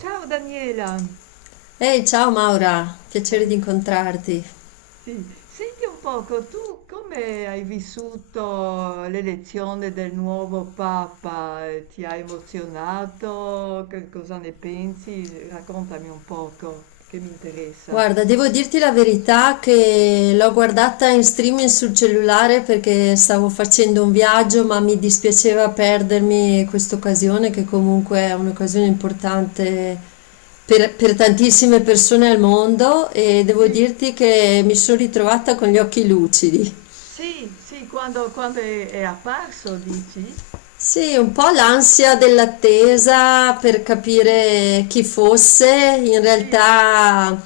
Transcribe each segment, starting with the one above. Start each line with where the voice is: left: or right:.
right: Ciao Daniela,
left: Ehi, ciao Maura, piacere di incontrarti.
right: sì, senti un poco, tu come hai vissuto l'elezione del nuovo Papa? Ti ha emozionato? Che cosa ne pensi? Raccontami un poco, che mi interessa.
left: Guarda, devo dirti la verità che l'ho guardata in streaming sul cellulare perché stavo facendo un viaggio, ma mi dispiaceva perdermi questa occasione, che comunque è un'occasione importante per tantissime persone al mondo, e devo
right: Sì,
left: dirti che mi sono ritrovata con gli occhi lucidi.
right: sì, sì, quando è apparso, dici?
left: Sì, un po' l'ansia dell'attesa per
right: Sì,
left: capire chi fosse, in
right: sì,
left: realtà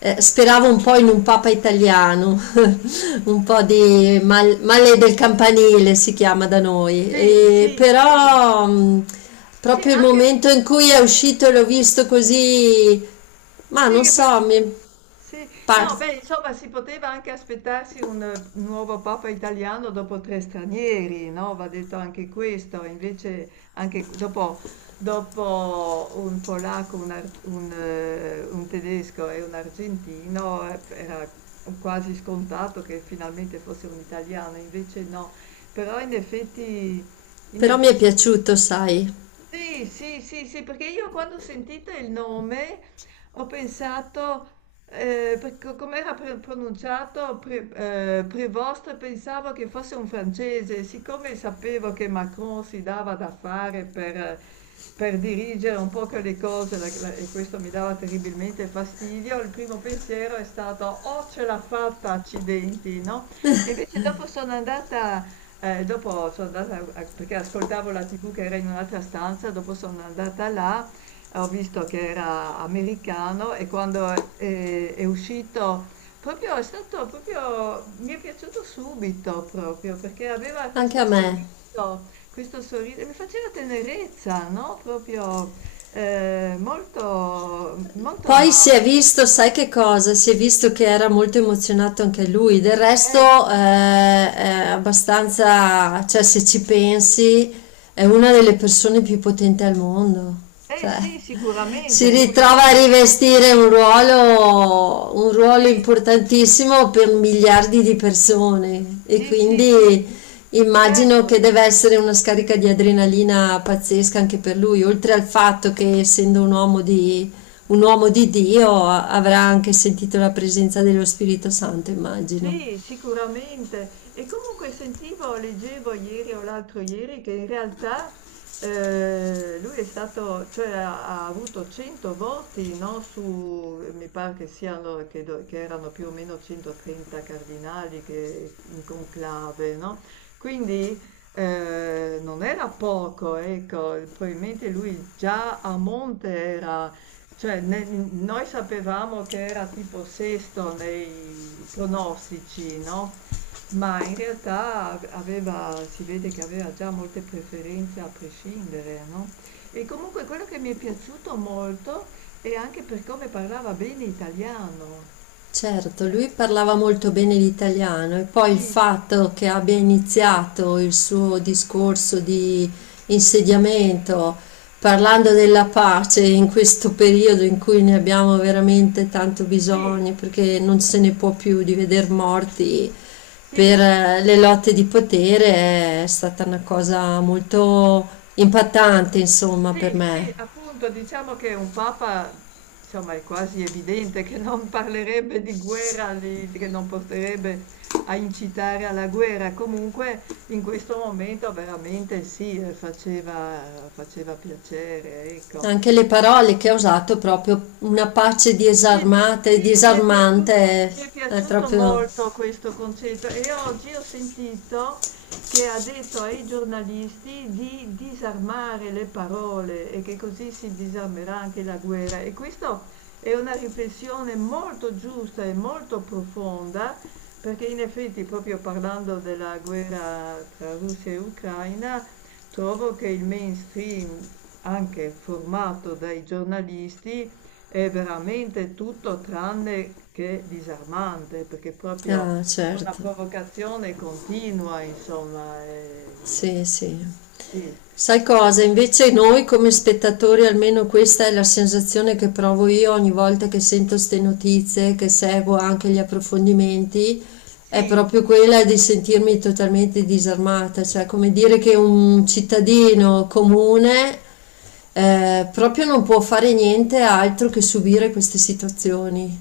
left: speravo un po' in un papa italiano, un po' di male del campanile si chiama da noi,
right: sì,
left: e
right: sì, sì,
left: però
right: sì,
left: proprio il
right: anche,
left: momento in cui è uscito e l'ho visto così, ma
right: sì,
left: non so,
right: Sì,
left: par-
right: no, beh, insomma, si poteva anche aspettarsi un nuovo papa italiano dopo tre stranieri, no? Va detto anche questo, invece anche dopo, dopo un polacco, un tedesco e un argentino era quasi scontato che finalmente fosse un italiano, invece no. Però in
left: però mi è
right: effetti
left: piaciuto, sai,
right: sì, sì, sì, sì, perché io quando ho sentito il nome ho pensato, come era pronunciato Prevost, pensavo che fosse un francese, siccome sapevo che Macron si dava da fare per dirigere un po' che le cose e questo mi dava terribilmente fastidio, il primo pensiero è stato, oh, ce l'ha fatta, accidenti, no? E invece dopo sono andata perché ascoltavo la TV che era in un'altra stanza, dopo sono andata là, ho visto che era americano e quando è uscito, proprio, è stato proprio, mi è piaciuto subito proprio, perché aveva
left: anche a me.
right: questo sorriso, mi faceva tenerezza, no? Proprio molto, molto
left: Poi si
right: amato.
left: è visto, sai che cosa? Si è visto che era molto emozionato anche lui. Del resto,
right: Eh sì,
left: è abbastanza, cioè, se ci pensi, è una delle persone più potenti al mondo. Cioè,
right: sì,
left: si
right: sicuramente, lui non...
left: ritrova a rivestire un ruolo
right: sì,
left: importantissimo per miliardi di persone e
right: sì, sì,
left: quindi
right: sì,
left: immagino
right: certo.
left: che deve essere una scarica di adrenalina pazzesca anche per lui, oltre al fatto che essendo un uomo di Dio avrà anche sentito la presenza dello Spirito Santo, immagino.
right: Sì, sicuramente. E comunque sentivo, leggevo ieri o l'altro ieri che in realtà lui è stato, cioè ha avuto 100 voti, no, su, mi pare che siano, che erano più o meno 130 cardinali che, in conclave, no? Quindi non era poco, ecco, probabilmente lui già a monte era. Cioè ne n noi sapevamo che era tipo sesto nei pronostici, no, ma in realtà aveva, si vede che aveva già molte preferenze a prescindere, no, e comunque quello che mi è piaciuto molto è anche per come parlava bene italiano.
left: Certo, lui
right: Eh,
left: parlava molto bene l'italiano e poi il
right: sì,
left: fatto che abbia iniziato il suo discorso di insediamento parlando della pace in questo periodo in cui ne abbiamo veramente tanto
right: sì,
left: bisogno, perché non se ne può più di veder morti per
right: sì.
left: le lotte di potere, è stata una cosa molto impattante, insomma, per
right: Sì, sì,
left: me.
right: appunto, diciamo che un papa, insomma, è quasi evidente che non parlerebbe di guerra, che non porterebbe a incitare alla guerra. Comunque, in questo momento veramente sì, faceva, faceva piacere, ecco.
left: Anche le parole che ha usato, proprio una pace disarmata e disarmante,
right: Mi è
left: è
right: piaciuto
left: proprio...
right: molto questo concetto e oggi ho sentito che ha detto ai giornalisti di disarmare le parole e che così si disarmerà anche la guerra. E questa è una riflessione molto giusta e molto profonda, perché in effetti, proprio parlando della guerra tra Russia e Ucraina, trovo che il mainstream, anche formato dai giornalisti, è veramente tutto tranne che disarmante, perché proprio
left: Ah,
right: è una
left: certo,
right: provocazione continua, insomma. È-
left: sì, sì.
right: Sì.
left: Sai cosa?
right: Eh,
left: Invece noi come spettatori, almeno questa è la sensazione che provo io ogni volta che sento ste notizie, che seguo anche gli approfondimenti, è
right: sì,
left: proprio quella di sentirmi totalmente disarmata, cioè come dire che un cittadino comune proprio non può fare niente altro che subire queste situazioni.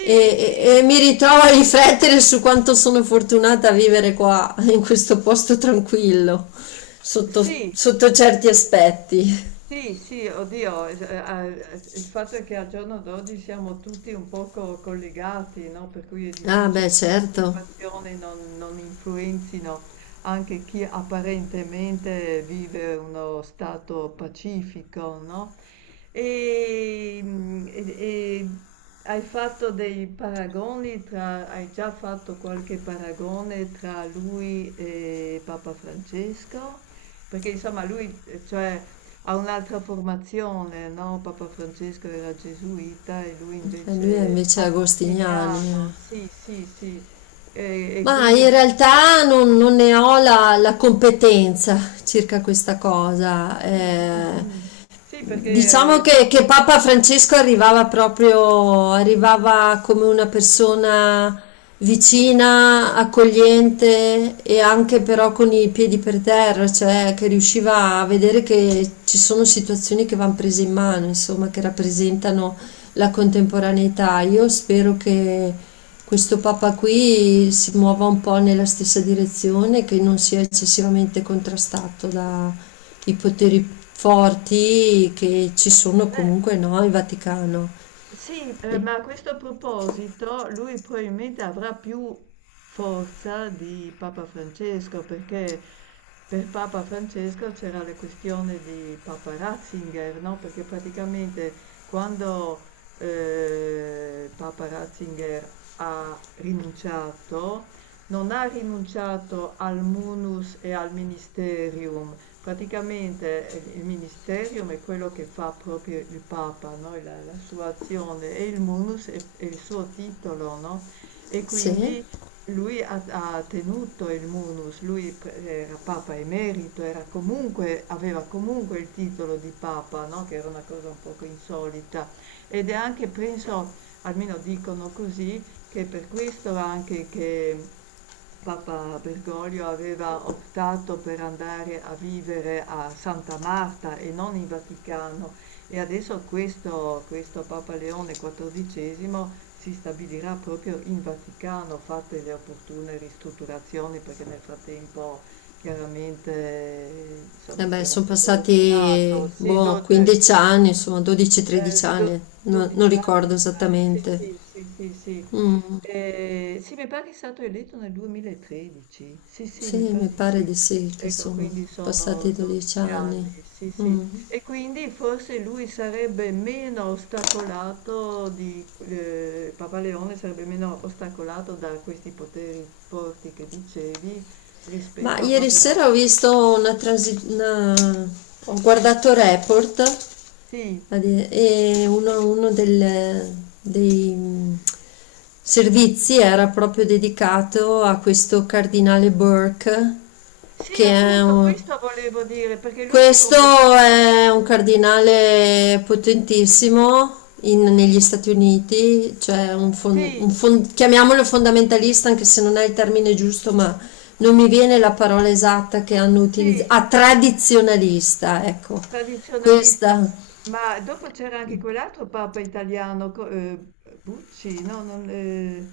left: E,
right: sì,
left: e mi
right: sì,
left: ritrovo a riflettere su quanto sono fortunata a vivere qua, in questo posto tranquillo, sotto,
right: sì,
left: sotto certi aspetti.
right: sì, sì, oddio, il fatto è che al giorno d'oggi siamo tutti un poco collegati, no? Per cui è
left: Ah, beh,
right: difficile che le
left: certo,
right: situazioni non influenzino anche chi apparentemente vive uno stato pacifico, no? E, mm, e- e hai fatto dei paragoni tra, hai già fatto qualche paragone tra lui e Papa Francesco? Perché insomma lui, cioè... Ha un'altra formazione, no? Papa Francesco era gesuita e lui
left: e lui è
right: invece
left: invece agostiniani.
right: agostiniano, sì, sì, sì. E
left: Ma in
right: quindi...
left: realtà non ne ho la competenza circa questa cosa.
right: Mm, mm, mm. Sì,
left: Diciamo
right: perché...
left: che Papa Francesco arrivava come una persona vicina, accogliente e anche però con i piedi per terra, cioè che riusciva a vedere che ci sono situazioni che vanno prese in mano, insomma, che rappresentano la contemporaneità. Io spero che questo Papa qui si muova un po' nella stessa direzione, che non sia eccessivamente contrastato da i poteri forti che ci sono
right: eh,
left: comunque no, in Vaticano.
right: Sì,
left: E-
right: ma a questo proposito lui probabilmente avrà più forza di Papa Francesco, perché per Papa Francesco c'era la questione di Papa Ratzinger, no? Perché praticamente quando Papa Ratzinger ha rinunciato, non ha rinunciato al munus e al ministerium. Praticamente il ministerium è quello che fa proprio il Papa, no? La sua azione, e il munus è il suo titolo, no? E
left: Sì,
right: quindi lui ha, ha tenuto il munus, era Papa emerito, era comunque, aveva comunque il titolo di Papa, no? Che era una cosa un poco insolita. Ed è anche, penso, almeno dicono così, che per questo anche che Papa Bergoglio aveva optato per andare a vivere a Santa Marta e non in Vaticano, e adesso questo, questo Papa Leone XIV si stabilirà proprio in Vaticano, fatte le opportune ristrutturazioni, perché nel frattempo chiaramente
left: eh
right: insomma, si
left: beh,
right: era un
left: sono
right: po' rovinato.
left: passati
right: Sì,
left: boh,
right: do-
left: 15 anni, insomma 12-13
right: Do
left: anni, non
right: 12 anni
left: ricordo
right: mi pare. Sì,
left: esattamente.
right: sì, sì, sì, sì.
left: Mm,
right: Sì, mi pare che è stato eletto nel 2013. Sì, sì, mi
left: sì,
right: pare
left: mi
right: di
left: pare
right: sì.
left: di sì che
right: Ecco,
left: sono
right: quindi sono
left: passati 12
right: 12
left: anni.
right: anni, sì, sì.
left: Mm.
right: E quindi forse lui sarebbe meno ostacolato di, Papa Leone sarebbe meno ostacolato da questi poteri forti che dicevi
left: Ma
right: rispetto a
left: ieri sera ho
right: Paparazzi.
left: visto una transi- una- ho guardato Report.
right: Sì,
left: E uno dei servizi era proprio dedicato a questo cardinale Burke,
right: sì,
left: che è
right: appunto
left: un,
right: questo volevo dire, perché lui si è
left: questo
right: comportato...
left: è un cardinale potentissimo negli Stati Uniti, cioè chiamiamolo fondamentalista, anche se non è il termine giusto, ma non mi viene la parola esatta che hanno
right: Sì,
left: utilizzato. Ah, tradizionalista, ecco,
right: tradizionalista,
left: questa.
right: ma dopo c'era anche quell'altro papa italiano, Bucci, no, non,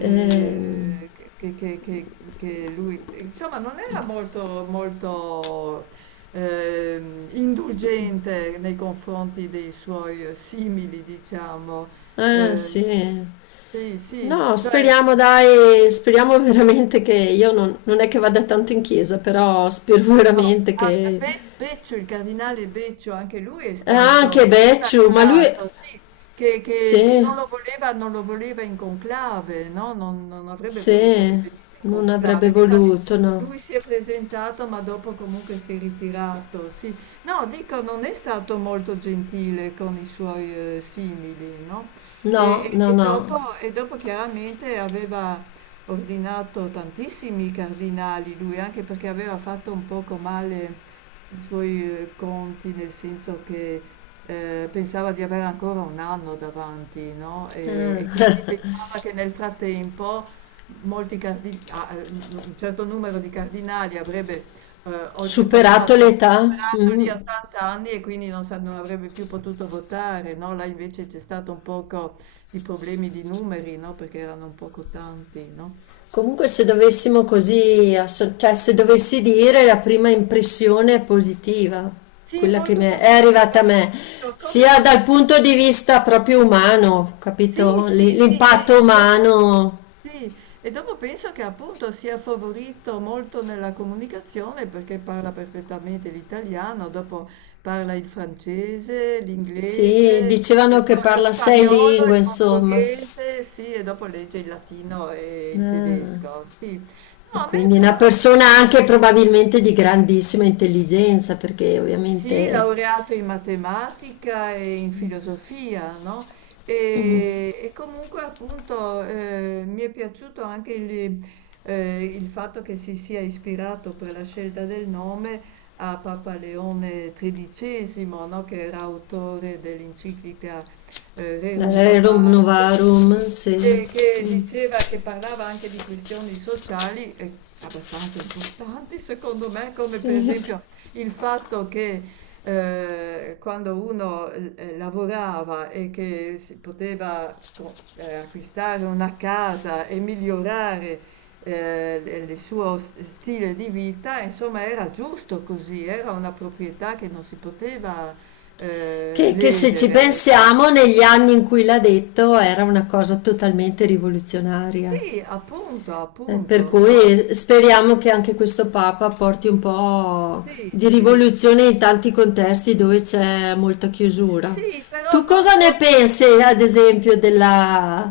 left: Ehm,
right: che lui, insomma, non era molto, molto indulgente nei confronti dei suoi simili, diciamo.
left: eh
right: Eh,
left: sì.
right: sì, sì,
left: No,
right: cioè...
left: speriamo dai, speriamo veramente che io non, non è che vada tanto in chiesa, però spero
right: No,
left: veramente
right: ah,
left: che...
right: Be Beccio, il cardinale Beccio, anche lui è stato
left: Anche Becciu, ma lui...
right: ostacolato, sì, che
left: Sì,
right: non lo voleva, non lo voleva in conclave, no? Non, non avrebbe voluto che
left: sì,
right: venisse in
left: non
right: conclave.
left: avrebbe
right: Difatti
left: voluto, no.
right: lui si è presentato, ma dopo comunque si è ritirato, sì. No, dico, non è stato molto gentile con i suoi simili, no?
left: No,
right: E,
left: no, no.
right: e dopo chiaramente aveva ordinato tantissimi cardinali lui, anche perché aveva fatto un poco male i suoi conti, nel senso che pensava di avere ancora un anno davanti, no? E
left: Eh,
right: quindi pensava che nel frattempo un certo numero di cardinali avrebbe
left: superato
right: oltrepassato,
left: l'età.
right: superato gli
left: Mm.
right: 80 anni e quindi non avrebbe più potuto votare, no? Là invece c'è stato un poco di problemi di numeri, no? Perché erano un poco tanti, no?
left: Comunque se dovessimo cioè se dovessi dire la prima impressione è positiva,
right: Sì,
left: quella che
right: molto
left: mi è
right: positiva.
left: arrivata a
right: Io
left: me,
right: ti dico, come
left: sia
right: l'ho
left: dal
right: vista?
left: punto di vista proprio umano,
right: Sì,
left: capito?
right: sì, sì,
left: L'impatto
right: e dopo,
left: umano,
right: sì, e dopo penso che appunto sia favorito molto nella comunicazione perché parla perfettamente l'italiano, dopo parla il francese,
left: sì,
right: l'inglese,
left: dicevano che
right: lo
left: parla sei
right: spagnolo, il
left: lingue, insomma.
right: portoghese, sì, e dopo legge il latino e il
left: Ah,
right: tedesco, sì. No,
left: e
right: a me
left: quindi
right: però,
left: una
right: ti
left: persona
right: dico,
left: anche probabilmente di grandissima intelligenza, perché
right: sì,
left: ovviamente
right: laureato in matematica e in filosofia, no? E comunque appunto mi è piaciuto anche il fatto che si sia ispirato per la scelta del nome a Papa Leone XIII, no? Che era autore dell'enciclica Rerum
left: rerum
right: Novarum, sì,
left: novarum, sì.
right: che
left: Mm,
right: diceva, che parlava anche di questioni sociali abbastanza importanti, secondo me, come per
left: sì.
right: esempio il fatto che quando uno lavorava e che si poteva acquistare una casa e migliorare il suo stile di vita, insomma, era giusto così, era una proprietà che non si poteva
left: Che se ci
right: ledere, ecco.
left: pensiamo, negli anni in cui l'ha detto era una cosa totalmente rivoluzionaria.
right: Sì, appunto,
left: Per
right: appunto, no?
left: cui speriamo che anche questo Papa porti un po'
right: Sì,
left: di
right: sì,
left: rivoluzione in tanti contesti dove c'è molta chiusura.
right: sì, però
left: Tu
right: non
left: cosa ne
right: troppo.
left: pensi, ad esempio, della,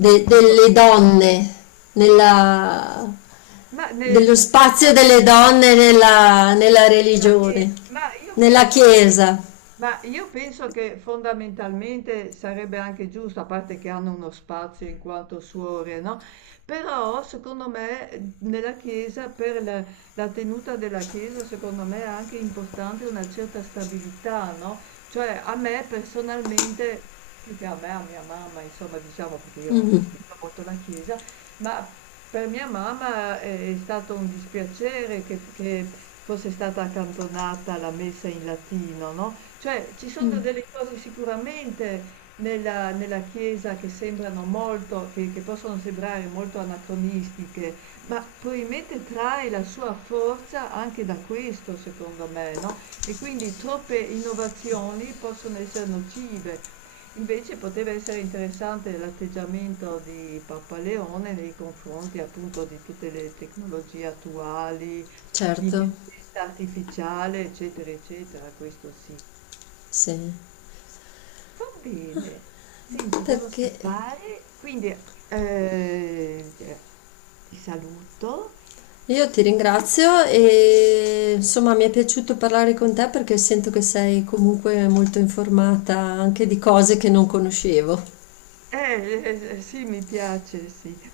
right: Dico,
left: delle donne, nella,
right: ma
left: dello
right: delle
left: spazio delle
right: donne.
left: donne nella, nella
right: Nella chiesa,
left: religione,
right: ma io
left: nella
right: penso che
left: Chiesa?
right: ma io penso che fondamentalmente sarebbe anche giusto, a parte che hanno uno spazio in quanto suore, no, però secondo me nella chiesa, la tenuta della chiesa, secondo me è anche importante una certa stabilità, no? Cioè a me personalmente, più che a me, a mia mamma, insomma, diciamo perché io non
left: Mm.
right: frequento molto la chiesa, ma... Per mia mamma è stato un dispiacere che fosse stata accantonata la messa in latino, no, cioè ci sono
left: Mm.
right: delle cose sicuramente nella Chiesa che sembrano molto che possono sembrare molto anacronistiche, ma probabilmente trae la sua forza anche da questo secondo me, no, e quindi troppe innovazioni possono essere nocive. Invece poteva essere interessante l'atteggiamento di Papa Leone nei confronti appunto di tutte le tecnologie attuali,
left: Certo,
right: l'intelligenza artificiale, eccetera, eccetera, questo sì.
left: sì,
right: Va bene. Senti, devo
left: perché
right: scappare, quindi eh, cioè, ti saluto.
left: io ti ringrazio e insomma mi è piaciuto parlare con te perché sento che sei comunque molto informata anche di cose che non conoscevo.
right: Sì, mi piace, sì.